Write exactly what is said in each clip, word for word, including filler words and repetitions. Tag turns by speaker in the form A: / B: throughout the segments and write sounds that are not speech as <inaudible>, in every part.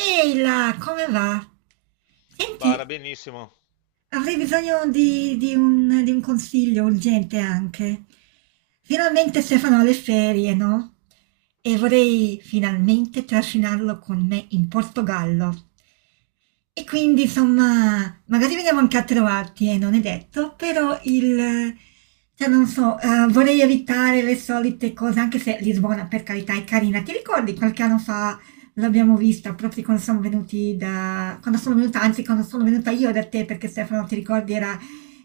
A: Ehi là, come va? Senti,
B: Bara, benissimo.
A: avrei bisogno di, di un, di un consiglio urgente anche. Finalmente Stefano ha le ferie, no? E vorrei finalmente trascinarlo con me in Portogallo. E quindi, insomma, magari veniamo anche a trovarti, eh, non è detto, però il... Cioè, non so, eh, vorrei evitare le solite cose, anche se Lisbona, per carità, è carina. Ti ricordi qualche anno fa l'abbiamo vista proprio quando siamo venuti da... quando sono venuta, anzi quando sono venuta io da te, perché Stefano, ti ricordi, era,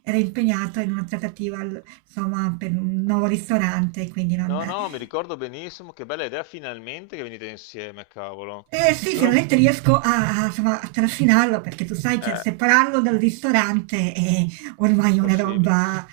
A: era impegnato in una trattativa, al- insomma, per un nuovo ristorante, quindi non...
B: No, no, mi ricordo benissimo. Che bella idea finalmente che venite insieme, cavolo.
A: Eh sì,
B: Allora,
A: finalmente riesco a, a- insomma, a trascinarlo, perché tu sai, cioè,
B: eh,
A: separarlo dal ristorante è ormai una
B: impossibile.
A: roba...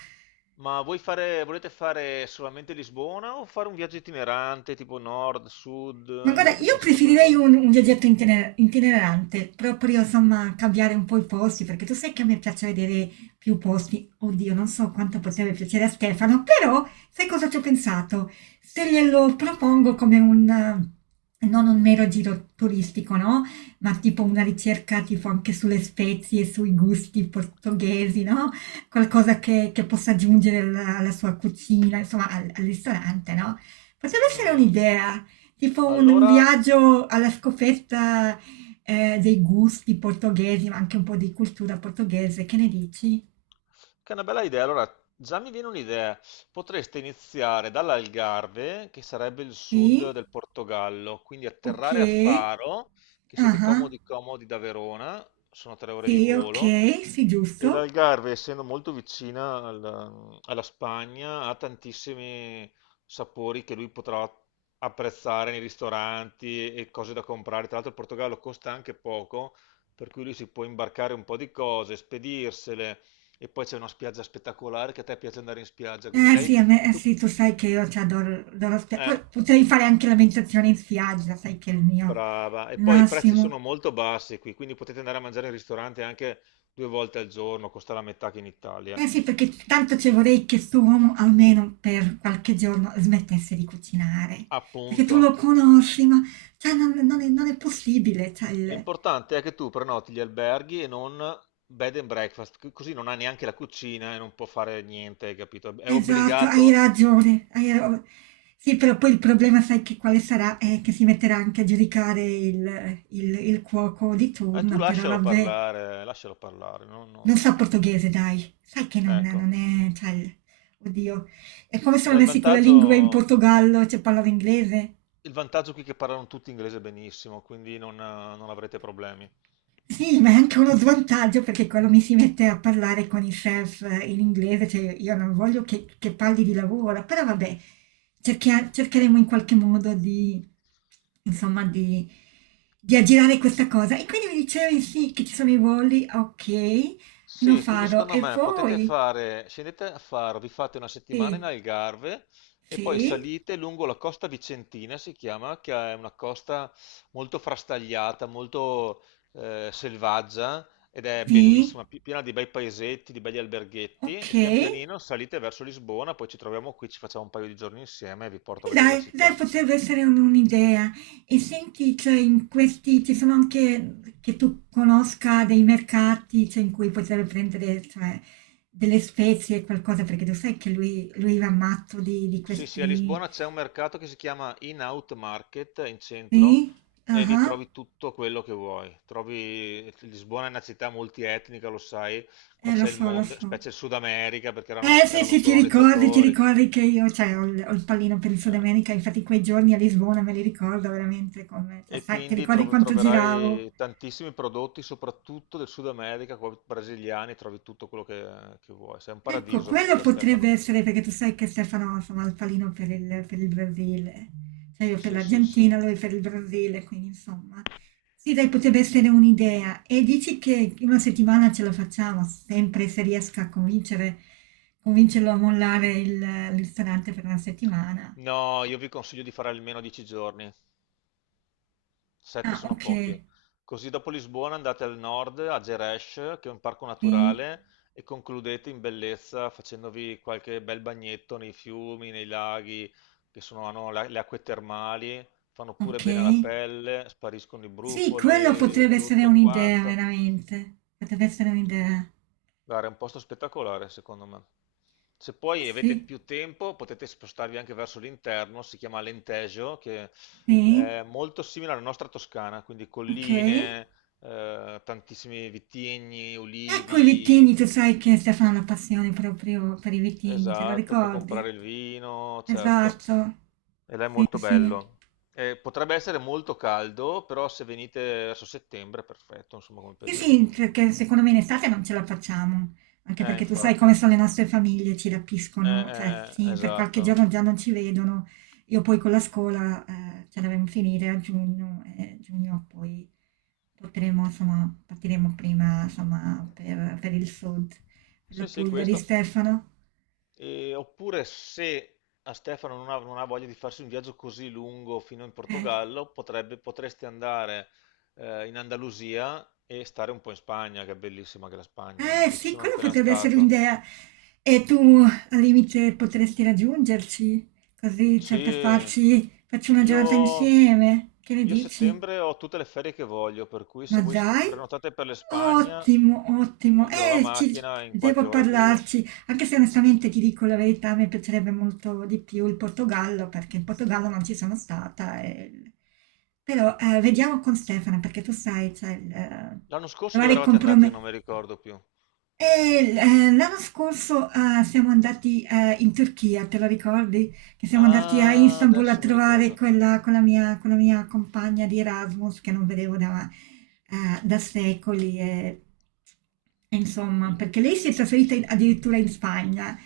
B: Ma voi fare, volete fare solamente Lisbona o fare un viaggio itinerante tipo nord, sud?
A: Ma guarda,
B: Avete
A: io
B: pensato a
A: preferirei
B: qualcosa?
A: un, un viaggetto itine- itinerante, proprio insomma cambiare un po' i posti, perché tu sai che a me piace vedere più posti. Oddio, non so quanto potrebbe piacere a Stefano, però sai cosa ci ho pensato? Se glielo propongo come un, eh, non un mero giro turistico, no? Ma tipo una ricerca tipo anche sulle spezie, sui gusti portoghesi, no? Qualcosa che, che possa aggiungere alla, alla sua cucina, insomma al al ristorante, no? Potrebbe essere
B: Mm.
A: un'idea. Tipo un, un
B: Allora,
A: viaggio alla scoperta eh, dei gusti portoghesi, ma anche un po' di cultura portoghese, che ne dici?
B: Che è una bella idea. Allora, già mi viene un'idea. Potreste iniziare dall'Algarve, che sarebbe il sud
A: Sì?
B: del Portogallo, quindi
A: Ok.
B: atterrare a Faro, che siete
A: Ah,
B: comodi comodi da Verona, sono tre ore di
A: sì,
B: volo,
A: ok, sì,
B: e
A: giusto.
B: l'Algarve, essendo molto vicina al- alla Spagna, ha tantissimi sapori che lui potrà apprezzare nei ristoranti e cose da comprare. Tra l'altro il Portogallo costa anche poco, per cui lui si può imbarcare un po' di cose, spedirsele, e poi c'è una spiaggia spettacolare che a te piace andare in spiaggia, quindi
A: Eh
B: lei.
A: sì, a me, eh,
B: tu-
A: sì, tu sai che io ti adoro, adoro spia-
B: eh,
A: poi potrei fare anche la meditazione in spiaggia, sai che è il mio
B: Brava. E poi i prezzi sono
A: massimo.
B: molto bassi qui, quindi potete andare a mangiare in ristorante anche due volte al giorno, costa la metà che in Italia.
A: Eh sì, perché tanto ci vorrei che sto uomo almeno per qualche giorno smettesse di cucinare, perché tu lo
B: Appunto.
A: conosci, ma cioè, non, non è, non è possibile. Cioè, il-
B: L'importante è che tu prenoti gli alberghi e non bed and breakfast, c- così non ha neanche la cucina e non può fare niente, hai capito? È
A: Esatto, hai
B: obbligato.
A: ragione. hai ra- Sì, però poi il problema, sai che quale sarà? È che si metterà anche a giudicare il, il- il cuoco di
B: E tu
A: turno, però
B: lascialo
A: vabbè,
B: parlare, lascialo parlare. non-
A: non sa
B: non-
A: portoghese, dai. Sai che non, non
B: Ecco.
A: è... Cioè, il- oddio, è come sono
B: Beh, il
A: messi con la lingua in
B: vantaggio,
A: Portogallo, cioè parlano inglese.
B: il vantaggio qui è che parlano tutti inglese benissimo, quindi non, eh, non avrete problemi.
A: Sì, ma è anche uno svantaggio perché quando mi si mette a parlare con i chef eh, in inglese, cioè io non voglio che, che parli di lavoro, però vabbè, cerchia- cercheremo in qualche modo di, insomma, di, di aggirare questa cosa. E quindi mi dicevi sì, che ci sono i voli, ok, lo
B: Sì, quindi
A: farò.
B: secondo
A: E
B: me potete
A: poi,
B: fare, scendete a fare, vi fate una settimana
A: sì,
B: in Algarve e poi
A: sì,
B: salite lungo la costa vicentina, si chiama, che è una costa molto frastagliata, molto eh, selvaggia, ed è
A: sì,
B: bellissima, pi- piena di bei paesetti, di belli alberghetti,
A: ok.
B: e pian pianino salite verso Lisbona, poi ci troviamo qui, ci facciamo un paio di giorni insieme e vi porto
A: E
B: a vedere la
A: dai, dai,
B: città.
A: potrebbe essere un- un'idea. E senti, cioè, in questi ci sono anche che tu conosca dei mercati, cioè, in cui potrebbe prendere, cioè, delle spezie e qualcosa, perché tu sai che lui, lui va matto di, di
B: Sì, sì, a
A: questi...
B: Lisbona c'è un mercato che si chiama In-Out Market in centro
A: Sì?
B: e lì
A: Ah,
B: trovi tutto quello che vuoi. Trovi... Lisbona è una città multietnica, lo sai, qua
A: eh, lo
B: c'è il
A: so, lo
B: mondo,
A: so.
B: specie il Sud America perché erano,
A: Eh sì,
B: erano
A: sì, ti ricordi, ti
B: colonizzatori.
A: ricordi che io cioè, ho, il, ho il pallino per il Sud
B: eh,
A: America, infatti quei giorni a Lisbona me li ricordo veramente come, cioè,
B: e
A: sai, ti
B: quindi
A: ricordi
B: tro-
A: quanto giravo?
B: troverai tantissimi prodotti, soprattutto del Sud America, qua brasiliani, trovi tutto quello che, che vuoi. Sei un
A: Ecco,
B: paradiso
A: quello
B: per
A: potrebbe
B: Stefano.
A: essere perché tu sai che Stefano insomma, ha il palino per il, per il Brasile, cioè io per
B: Sì, sì, sì.
A: l'Argentina, lui per il Brasile, quindi insomma. Sì, dai, potrebbe essere un'idea. E dici che in una settimana ce la facciamo, sempre se riesco a convincere, convincerlo a mollare il, il ristorante per una settimana.
B: No, io vi consiglio di fare almeno dieci giorni. Sette
A: Ah,
B: sono
A: ok,
B: pochi. Così dopo Lisbona andate al nord, a Gerês, che è un parco
A: sì,
B: naturale, e concludete in bellezza facendovi qualche bel bagnetto nei fiumi, nei laghi, che sono, hanno la- le acque termali, fanno pure
A: ok.
B: bene alla pelle, spariscono i
A: Sì, quello
B: brufoli,
A: potrebbe essere
B: tutto
A: un'idea,
B: quanto.
A: veramente. Potrebbe essere un'idea.
B: Guarda, è un posto spettacolare, secondo me. Se
A: Sì,
B: poi avete
A: sì,
B: più tempo, potete spostarvi anche verso l'interno, si chiama Alentejo, che
A: sì.
B: è molto simile alla nostra Toscana, quindi
A: Okay.
B: colline, eh, tantissimi vitigni,
A: Ecco i
B: olivi,
A: vitigni, tu sai che Stefano ha una passione proprio per i vitigni, te lo
B: esatto, può comprare
A: ricordi?
B: il vino, certo,
A: Esatto.
B: e là è
A: Sì,
B: molto
A: sì.
B: bello. Eh, potrebbe essere molto caldo, però se venite verso settembre è perfetto, insomma, come
A: Sì,
B: periodo.
A: sì,
B: non-
A: perché secondo me in estate non ce la facciamo, anche
B: Eh,
A: perché tu sai
B: infatti,
A: come
B: eh,
A: sono le nostre famiglie, ci
B: eh,
A: rapiscono, cioè
B: eh,
A: sì, per qualche
B: esatto.
A: giorno già non ci vedono. Io poi con la scuola, ehm, ce la devo finire a giugno e giugno poi potremo insomma partiremo prima, insomma, per per il sud, per
B: Sì,
A: la
B: sì,
A: Puglia di
B: questo.
A: Stefano.
B: E- oppure se a Stefano non ha, non ha voglia di farsi un viaggio così lungo fino in
A: Eh.
B: Portogallo, potrebbe, potresti andare eh, in Andalusia e stare un po' in Spagna, che è bellissima anche la Spagna.
A: Eh
B: Io ci
A: sì,
B: sono
A: quella
B: appena
A: potrebbe essere
B: stato.
A: un'idea. E tu al limite potresti raggiungerci, così cioè, per
B: Sì,
A: farci facci una giornata
B: io,
A: insieme. Che ne
B: io a
A: dici?
B: settembre ho tutte le ferie che voglio, per cui
A: Ma
B: se voi s-
A: dai,
B: prenotate per l'Espagna,
A: ottimo, ottimo.
B: io ho la
A: Eh, ci,
B: macchina e in qualche
A: devo
B: ora arrivo.
A: parlarci, anche se onestamente ti dico la verità, mi piacerebbe molto di più il Portogallo, perché in Portogallo non ci sono stata. E- Però eh, vediamo con Stefano, perché tu sai, cioè, il, eh,
B: L'anno scorso
A: trovare
B: dove
A: i
B: eravate andati? Io
A: compromessi.
B: non mi ricordo più.
A: E l- eh, l'anno scorso eh, siamo andati eh, in Turchia, te lo ricordi? Che siamo andati a
B: Ah,
A: Istanbul a
B: adesso mi
A: trovare
B: ricordo.
A: quella, quella mia, quella mia compagna di Erasmus che non vedevo da, eh, da secoli. E, e insomma,
B: I-
A: perché lei si è trasferita in- addirittura in Spagna,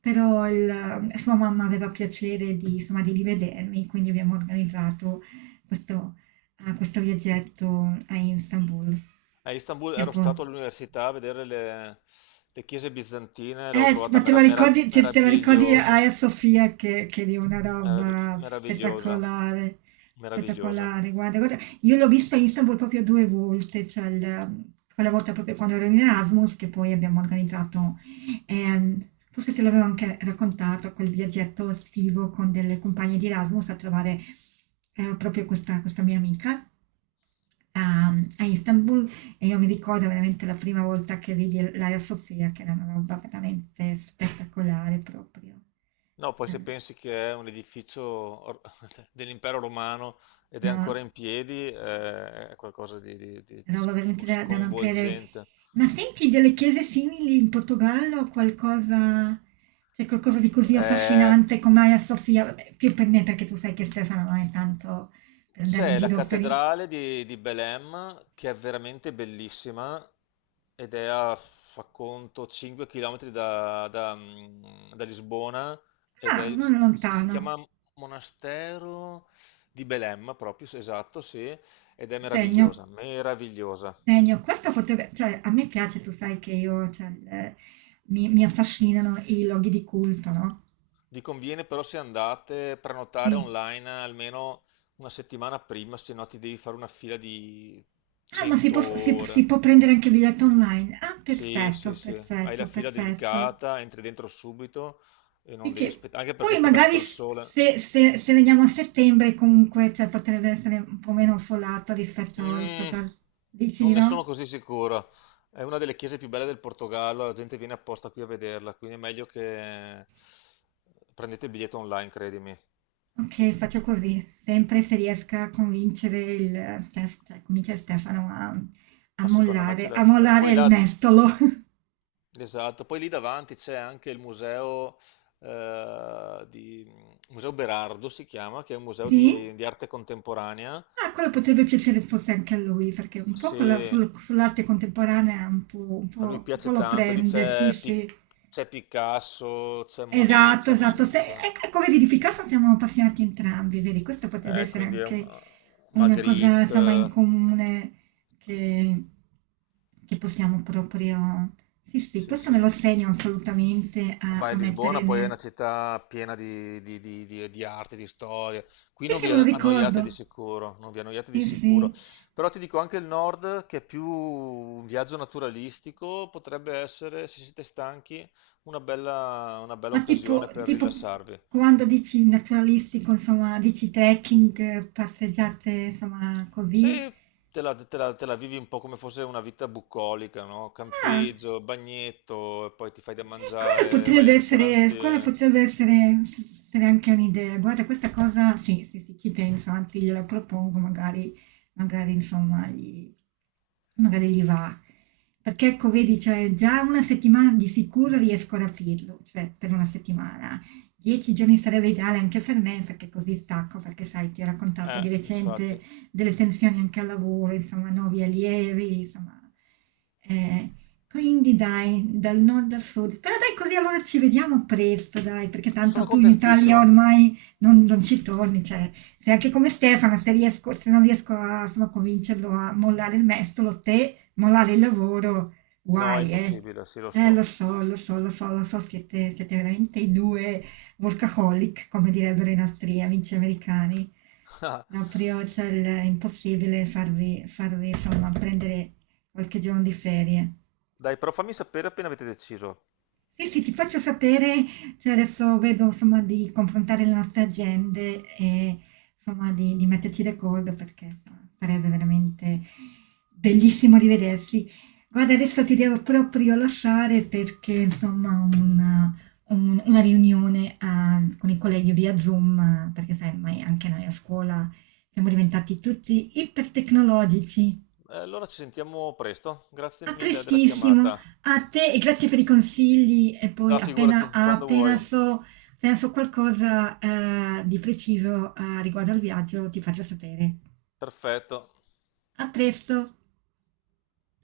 A: però il- eh, sua mamma aveva piacere di, insomma, di rivedermi, quindi abbiamo organizzato questo, eh, questo viaggetto a Istanbul.
B: A Istanbul
A: E
B: ero
A: poi-
B: stato all'università a vedere le, le chiese bizantine, l'ho
A: Eh,
B: trovata
A: ma te
B: mera-
A: la
B: mera-
A: ricordi, te, te la ricordi
B: meravigliosa,
A: Aya Sofia che, che è di una
B: meravi-
A: roba
B: meravigliosa,
A: spettacolare,
B: meravigliosa.
A: spettacolare. Guarda, guarda, io l'ho vista a Istanbul proprio due volte, cioè il- quella volta proprio quando ero in Erasmus, che poi abbiamo organizzato, ehm, forse te l'avevo anche raccontato, quel viaggetto estivo con delle compagne di Erasmus a trovare eh, proprio questa, questa mia amica a a Istanbul e io mi ricordo veramente la prima volta che vidi l l'Aia Sofia, che era una roba veramente spettacolare proprio.
B: No, poi
A: Cioè,
B: se pensi che è un edificio or- <laughs> dell'Impero Romano ed è
A: no,
B: ancora in piedi, eh, è qualcosa di, di- di- di
A: roba
B: sc-
A: veramente da da non credere.
B: sconvolgente.
A: Ma senti delle chiese simili in Portogallo? Qualcosa C'è qualcosa di così
B: Eh,
A: affascinante come Aia Sofia? Vabbè, più per me perché tu sai che Stefano non è tanto per andare in
B: C'è la
A: giro per i
B: cattedrale di, di Belém che è veramente bellissima ed è a, fa conto, cinque chilometri da, da, mm, da Lisbona ed
A: ah,
B: è,
A: non è
B: si
A: lontano,
B: chiama Monastero di Belém proprio, sì, esatto, sì, ed è
A: segno.
B: meravigliosa, meravigliosa.
A: Genio, questa potrebbe, cioè a me piace, tu sai che io, cioè, il- mi, mi affascinano i loghi di culto, no?
B: Vi conviene però, se andate, prenotare
A: Sì.
B: online almeno una settimana prima, se no ti devi fare una fila di
A: Ah, ma si
B: cento
A: può, si- si
B: ore.
A: può prendere anche il biglietto online. Ah,
B: Sì,
A: perfetto,
B: sì, sì, hai la
A: perfetto,
B: fila
A: perfetto.
B: dedicata, entri dentro subito e
A: E
B: non
A: che
B: devi aspettare, anche perché
A: poi
B: aspettare
A: magari
B: sotto il
A: s-
B: sole.
A: se, se- se veniamo a settembre comunque cioè, potrebbe essere un po' meno affollato rispetto,
B: Mm,
A: rispetto al... Dici
B: non
A: di
B: ne sono
A: no?
B: così sicuro. È una delle chiese più belle del Portogallo, la gente viene apposta qui a vederla, quindi è meglio che prendete il biglietto online, credimi.
A: Okay, faccio così, sempre se riesca a convincere il Stef cioè convincere Stefano a a
B: Ma secondo me ce
A: mollare a
B: la fai.
A: mollare
B: Poi
A: il
B: là,
A: mestolo. <laughs>
B: esatto, poi lì davanti c'è anche il museo, eh, di, Museo Berardo si chiama, che è un museo
A: Sì?
B: di di arte contemporanea.
A: Ah, quello potrebbe piacere forse anche a lui, perché un po'
B: Sì,
A: con la sul sull'arte contemporanea un po' un
B: a lui
A: po' un po'
B: piace
A: lo
B: tanto, lì
A: prende, sì,
B: c'è Pi-
A: sì.
B: c'è Picasso, c'è Monet,
A: Esatto,
B: c'è
A: esatto.
B: Man-
A: Se,
B: c'è-
A: ec- Ecco, vedi, di Picasso siamo appassionati entrambi, vedi, questa potrebbe
B: eh,
A: essere
B: quindi è un-
A: anche una cosa, insomma, in
B: Magritte,
A: comune che, che possiamo proprio... Sì, sì,
B: sì
A: questo me lo
B: sì.
A: segno assolutamente a,
B: Vai a
A: a mettere
B: Lisbona, poi è
A: nel...
B: una città piena di, di- di- di- di arte, di storia. Qui
A: Sì,
B: non
A: sì,
B: vi
A: me lo
B: annoiate di
A: ricordo.
B: sicuro, non vi annoiate di
A: Sì,
B: sicuro.
A: sì.
B: Però ti dico anche il nord, che è più un viaggio naturalistico, potrebbe essere, se siete stanchi, una bella, una bella
A: Ma tipo,
B: occasione per
A: tipo
B: rilassarvi.
A: quando dici naturalistico, insomma, dici trekking, passeggiate, insomma,
B: Sì,
A: così.
B: te la, te la- te la vivi un po' come fosse una vita bucolica, no?
A: Ah,
B: Campeggio, bagnetto, e poi ti fai da
A: e quella
B: mangiare, vai
A: potrebbe
B: al
A: essere, quella
B: ristorante.
A: potrebbe essere, s- essere anche un'idea. Guarda, questa cosa, sì, sì, sì, ci penso, anzi gliela propongo, magari, magari insomma, gli, magari gli va. Perché ecco, vedi, cioè, già una settimana di sicuro riesco a rapirlo, cioè per una settimana. Dieci giorni sarebbe ideale anche per me, perché così stacco, perché sai, ti ho raccontato di
B: Eh,
A: recente
B: infatti.
A: delle tensioni anche al lavoro, insomma, nuovi allievi, insomma. Eh, quindi dai, dal nord al sud. Però dai, così allora ci vediamo presto, dai, perché
B: Sono
A: tanto tu in Italia
B: contentissimo.
A: ormai non, non ci torni, cioè, sei anche come Stefano, se riesco, se non riesco a, insomma, a convincerlo a mollare il mestolo, te, mollare il lavoro,
B: No, è
A: guai, eh.
B: impossibile, sì, lo
A: Eh, lo
B: so.
A: so, lo so, lo so, lo so, siete, siete veramente i due workaholic, come direbbero i nostri amici americani. Proprio,
B: <laughs>
A: cioè, il- è impossibile farvi, farvi, insomma, prendere qualche giorno di ferie.
B: Dai, però fammi sapere appena avete deciso.
A: Sì, sì, ti faccio sapere, cioè adesso vedo insomma di confrontare le nostre agende e insomma di, di metterci d'accordo perché insomma, sarebbe veramente bellissimo rivedersi. Guarda, adesso ti devo proprio lasciare perché insomma ho una, un- una riunione ah, con i colleghi via Zoom, ah, perché sai, ormai anche noi a scuola siamo diventati tutti ipertecnologici.
B: Eh, allora ci sentiamo presto. Grazie
A: A
B: mille della
A: prestissimo,
B: chiamata.
A: a te e grazie per i consigli. E poi
B: Va,
A: appena,
B: figurati, quando
A: appena
B: vuoi.
A: so, appena so qualcosa eh, di preciso eh, riguardo al viaggio, ti faccio sapere.
B: Perfetto.
A: A presto!